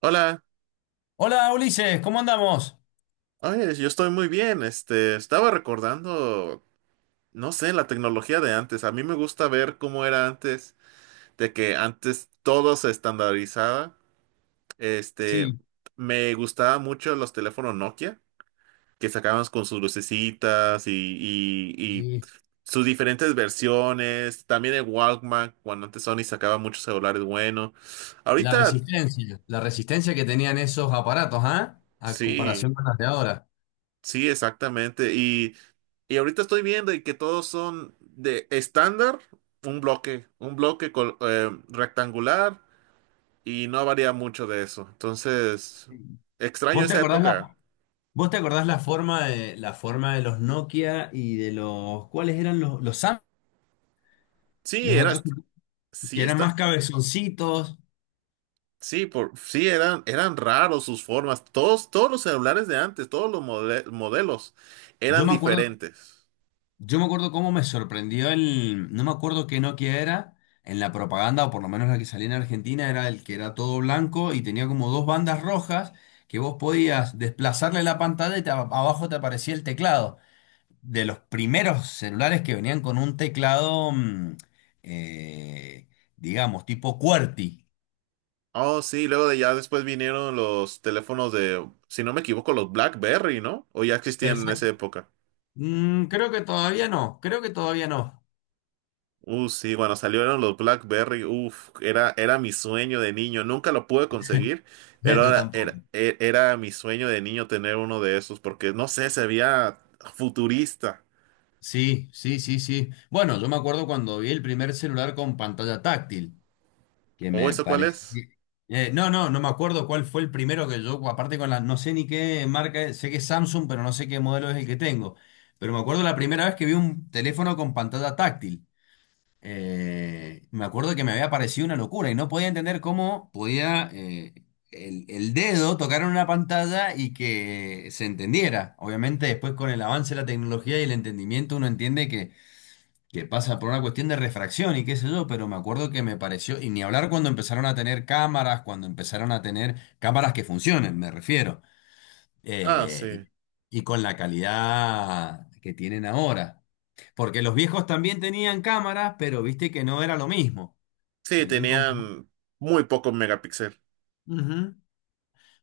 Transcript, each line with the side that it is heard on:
right: Hola,
left: Hola Ulises, ¿cómo andamos?
right: oye, yo estoy muy bien. Estaba recordando, no sé, la tecnología de antes. A mí me gusta ver cómo era antes, de que antes todo se estandarizaba. Este,
left: Sí,
right: me gustaba mucho los teléfonos Nokia, que sacaban con sus lucecitas y
left: sí.
right: sus diferentes versiones. También el Walkman, cuando antes Sony sacaba muchos celulares buenos. Ahorita,
left: La resistencia que tenían esos aparatos, ¿ah? A
right: sí,
left: comparación con las de ahora.
right: sí, exactamente. Y ahorita estoy viendo y que todos son de estándar, un bloque rectangular, y no varía mucho de eso. Entonces, extraño
left: ¿Vos te
right: esa
left: acordás
right: época.
left: la, vos te acordás la forma de los Nokia y ¿cuáles eran los Sam?
right: Sí,
left: Los
right: era,
left: otros que
right: sí
left: eran más
right: está,
left: cabezoncitos.
right: sí eran, eran raros sus formas. Todos los celulares de antes, todos los modelos
left: Yo
right: eran
left: me acuerdo
right: diferentes.
left: Yo me acuerdo cómo me sorprendió no me acuerdo qué Nokia era, en la propaganda, o por lo menos la que salía en Argentina, era el que era todo blanco y tenía como dos bandas rojas que vos podías desplazarle la pantalla y abajo te aparecía el teclado. De los primeros celulares que venían con un teclado, eh, digamos, tipo QWERTY.
right: Oh, sí, luego de ya después vinieron los teléfonos de, si no me equivoco, los BlackBerry, ¿no? O ya existían en esa
left: Exacto.
right: época.
left: Creo que todavía no, creo que todavía no.
right: Sí, cuando salieron los BlackBerry, uff, era mi sueño de niño. Nunca lo pude conseguir, pero
left: Yo tampoco.
right: era mi sueño de niño tener uno de esos, porque no sé, se veía futurista.
left: Sí, sí, sí, sí. Bueno, yo me acuerdo cuando vi el primer celular con pantalla táctil, que
right: ¿O
left: me
right: eso cuál es?
left: parecía. No, no, no me acuerdo cuál fue el primero que yo, aparte no sé ni qué marca, sé que es Samsung, pero no sé qué modelo es el que tengo. Pero me acuerdo la primera vez que vi un teléfono con pantalla táctil. Me acuerdo que me había parecido una locura y no podía entender cómo podía el dedo tocar en una pantalla y que se entendiera. Obviamente después con el avance de la tecnología y el entendimiento uno entiende que pasa por una cuestión de refracción y qué sé yo, pero me acuerdo que me pareció, y ni hablar cuando empezaron a tener cámaras, cuando empezaron a tener cámaras que funcionen, me refiero,
right: Ah,
left: eh,
right: sí.
left: y, y con la calidad que tienen ahora. Porque los viejos también tenían cámaras, pero viste que no era lo mismo.
right: Sí,
left: Salían con.
right: tenían muy poco megapíxel.
left: Ujú.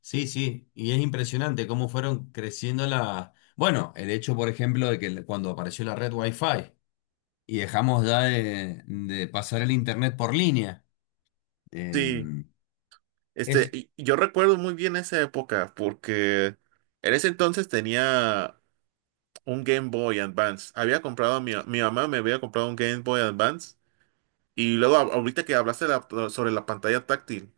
left: Sí, sí, y es impresionante cómo fueron creciendo la. Bueno, el hecho, por ejemplo, de que cuando apareció la red Wi-Fi y dejamos ya de pasar el internet por línea.
right: Sí,
left: Em, es,
right: y yo recuerdo muy bien esa época, porque en ese entonces tenía un Game Boy Advance. Había comprado, mi mamá me había comprado un Game Boy Advance. Y luego ahorita que hablaste sobre la pantalla táctil,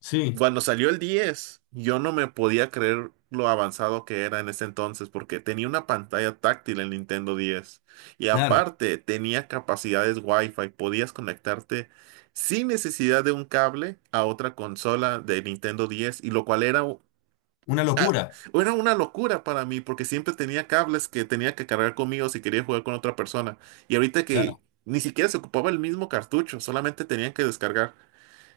left: Sí,
right: cuando salió el 10, yo no me podía creer lo avanzado que era en ese entonces, porque tenía una pantalla táctil el Nintendo 10. Y
left: claro,
right: aparte tenía capacidades Wi-Fi, podías conectarte sin necesidad de un cable a otra consola de Nintendo 10, y lo cual era
left: una
right: ah,
left: locura,
right: era una locura para mí porque siempre tenía cables que tenía que cargar conmigo si quería jugar con otra persona. Y ahorita que
left: claro,
right: ni siquiera se ocupaba el mismo cartucho, solamente tenían que descargar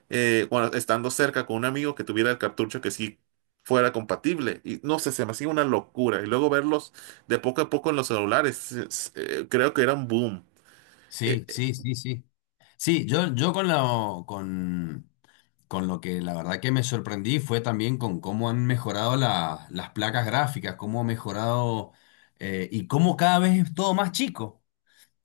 right: estando cerca con un amigo que tuviera el cartucho que sí fuera compatible. Y no sé, se me hacía una locura. Y luego verlos de poco a poco en los celulares, creo que era un boom. Eh,
left: sí,
right: eh,
left: sí, sí, sí. Sí, yo con lo que la verdad que me sorprendí fue también con cómo han mejorado las placas gráficas, cómo ha mejorado y cómo cada vez es todo más chico,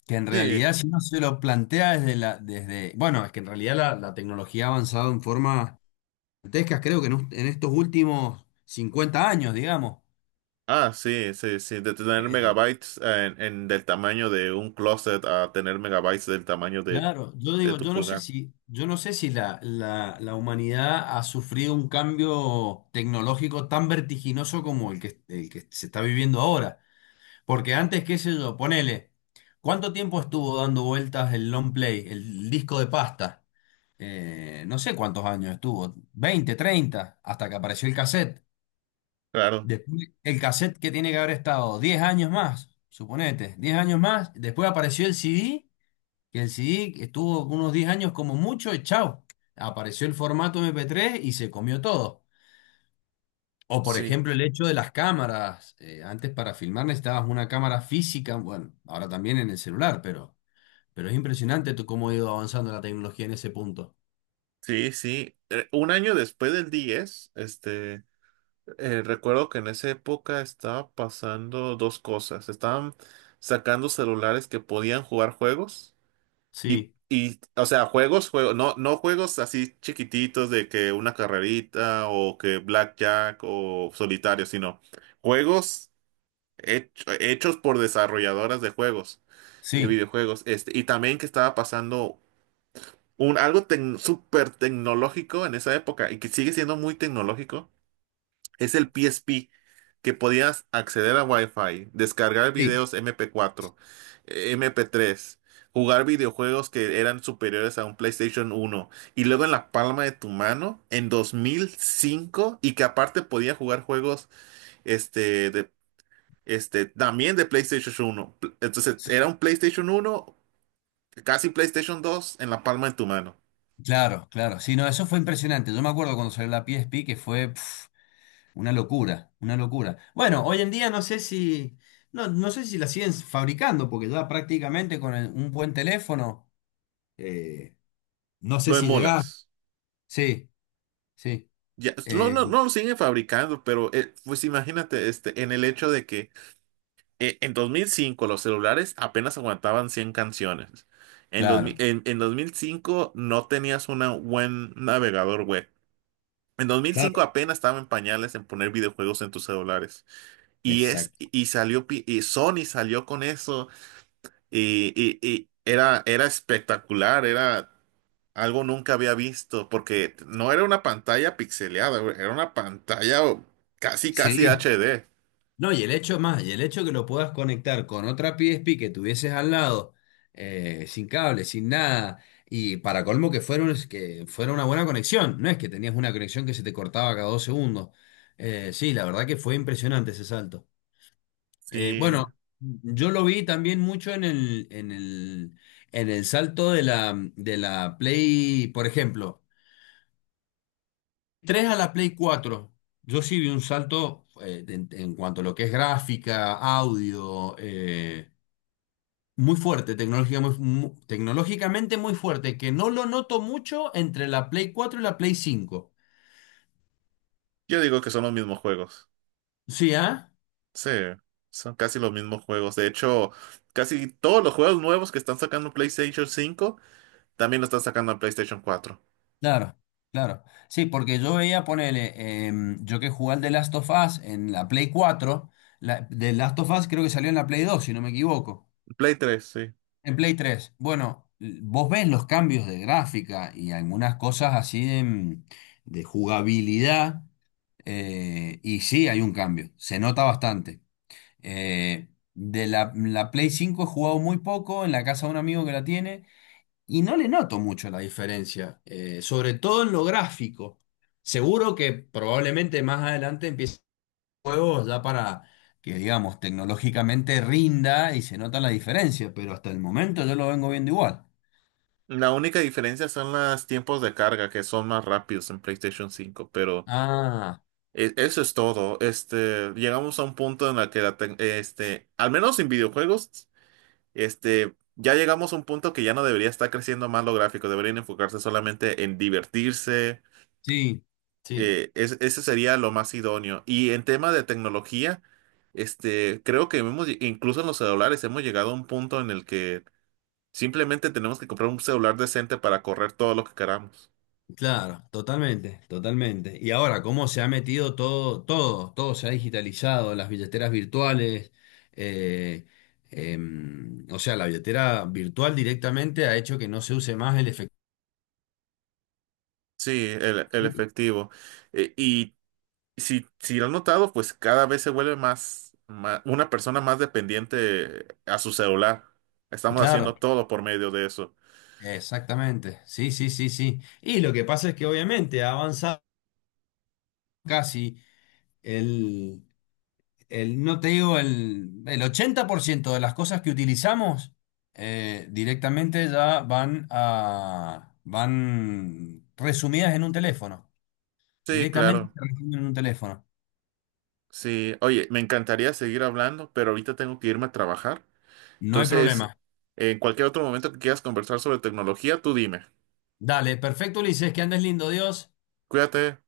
left: que en
right: sí,
left: realidad si uno se lo plantea bueno, es que en realidad la tecnología ha avanzado en forma gigantesca, creo que en estos últimos 50 años, digamos.
right: ah, sí, sí, sí, de tener megabytes del tamaño de un closet a tener megabytes del tamaño de
left: Claro, yo digo,
right: tu
left: yo no sé
right: pulgar.
left: si, yo no sé si la humanidad ha sufrido un cambio tecnológico tan vertiginoso como el que se está viviendo ahora. Porque antes, qué sé yo, ponele, ¿cuánto tiempo estuvo dando vueltas el long play, el disco de pasta? No sé cuántos años estuvo, 20, 30, hasta que apareció el cassette.
right: Claro.
left: Después, el cassette que tiene que haber estado 10 años más, suponete, 10 años más, después apareció el CD que el CD estuvo unos 10 años como mucho y chao. Apareció el formato MP3 y se comió todo. O por
right: Sí.
left: ejemplo el hecho de las cámaras. Antes para filmar necesitabas una cámara física, bueno, ahora también en el celular, pero, es impresionante tú cómo ha ido avanzando la tecnología en ese punto.
right: Sí, sí. Un año después del 10, recuerdo que en esa época estaba pasando dos cosas. Estaban sacando celulares que podían jugar juegos
left: Sí,
right: o sea, juegos, juegos, no, no juegos así chiquititos de que una carrerita o que blackjack o solitario, sino juegos hechos por desarrolladoras de juegos, de
left: sí,
right: videojuegos. Este, y también que estaba pasando algo súper tecnológico en esa época y que sigue siendo muy tecnológico es el PSP, que podías acceder a Wi-Fi, descargar
left: sí.
right: videos MP4, MP3, jugar videojuegos que eran superiores a un PlayStation uno y luego en la palma de tu mano en 2005, y que aparte podía jugar juegos este, de, este, también de entonces
left: Sí.
right: era un PlayStation uno casi PlayStation dos en la palma de tu mano.
left: Claro, claro. Sí, no, eso fue impresionante. Yo me acuerdo cuando salió la PSP que fue. Una locura, una locura. Bueno, hoy en día no sé si, no, no sé si la siguen fabricando, porque ya prácticamente con un buen teléfono, eh, no sé
right: Lo
left: si llegás.
right: emulas.
left: Sí, sí,
right: Ya, no,
left: eh,
right: no, no lo siguen fabricando, pero pues imagínate, este, en el hecho de que en 2005 los celulares apenas aguantaban 100 canciones. En, 2000
left: claro,
right: en, En 2005 no tenías un buen navegador web. En
left: claro,
right: 2005 apenas estaba en pañales en poner videojuegos en tus celulares.
left: exacto.
right: Y salió, y Sony salió con eso y, y era, era espectacular, era algo nunca había visto, porque no era una pantalla pixeleada, güey, era una pantalla casi, casi
left: Sí,
right: HD.
left: no, y y el hecho que lo puedas conectar con otra PSP que tuvieses al lado, sin cable, sin nada, y para colmo que fuera, que fuera una buena conexión, no es que tenías una conexión que se te cortaba cada 2 segundos. Sí, la verdad que fue impresionante ese salto. Eh,
right: Sí,
left: bueno, yo lo vi también mucho en el salto de la Play, por ejemplo 3 a la Play cuatro, yo sí vi un salto en cuanto a lo que es gráfica, audio, muy fuerte, tecnología tecnológicamente muy fuerte, que no lo noto mucho entre la Play 4 y la Play cinco.
right: yo digo que son los mismos juegos.
left: Sí, ¿ah?
right: Sí, son casi los mismos juegos. De hecho, casi todos los juegos nuevos que están sacando PlayStation cinco también lo están sacando en PlayStation cuatro.
left: Claro, claro. Sí, porque yo veía, ponele, yo que jugué al The Last of Us en la Play cuatro. The Last of Us creo que salió en la Play 2 si no me equivoco.
right: Play tres sí.
left: En Play 3, bueno, vos ves los cambios de gráfica y algunas cosas así de jugabilidad, y sí hay un cambio, se nota bastante. De la Play 5 he jugado muy poco en la casa de un amigo que la tiene y no le noto mucho la diferencia, sobre todo en lo gráfico. Seguro que probablemente más adelante empiece juegos ya para que, digamos, tecnológicamente rinda y se nota la diferencia, pero hasta el momento yo lo vengo viendo igual.
right: La única diferencia son los tiempos de carga, que son más rápidos en PlayStation cinco, pero...
left: Ah,
right: Eso es todo. Este, llegamos a un punto en el que la al menos en videojuegos, este, ya llegamos a un punto que ya no debería estar creciendo más lo gráfico, deberían enfocarse solamente en divertirse.
left: sí, sí,
right: Ese sería lo más idóneo. Y en tema de tecnología, este, creo que hemos, incluso en los celulares hemos llegado a un punto en el que simplemente tenemos que comprar un celular decente para correr todo lo que queramos.
left: claro, totalmente, totalmente. Y ahora, cómo se ha metido todo, todo, todo se ha digitalizado, las billeteras virtuales, eh, o sea, la billetera virtual directamente ha hecho que no se use más el efectivo.
right: Sí, el efectivo. Eh, y Si, si lo has notado, pues cada vez se vuelve una persona más dependiente a su celular. Estamos
left: Claro,
right: haciendo todo por medio de eso.
left: exactamente, sí, sí, sí, sí. Y lo que pasa es que obviamente ha avanzado casi. El, no te digo, el 80% de las cosas que utilizamos directamente ya van resumidas en un teléfono.
right: Sí,
left: Directamente
right: claro.
left: se resumen en un teléfono.
right: Sí, oye, me encantaría seguir hablando, pero ahorita tengo que irme a trabajar.
left: No hay
right: Entonces,
left: problema.
right: en cualquier otro momento que quieras conversar sobre tecnología, tú dime.
left: Dale, perfecto, Ulises, que andes lindo, Dios.
right: Cuídate.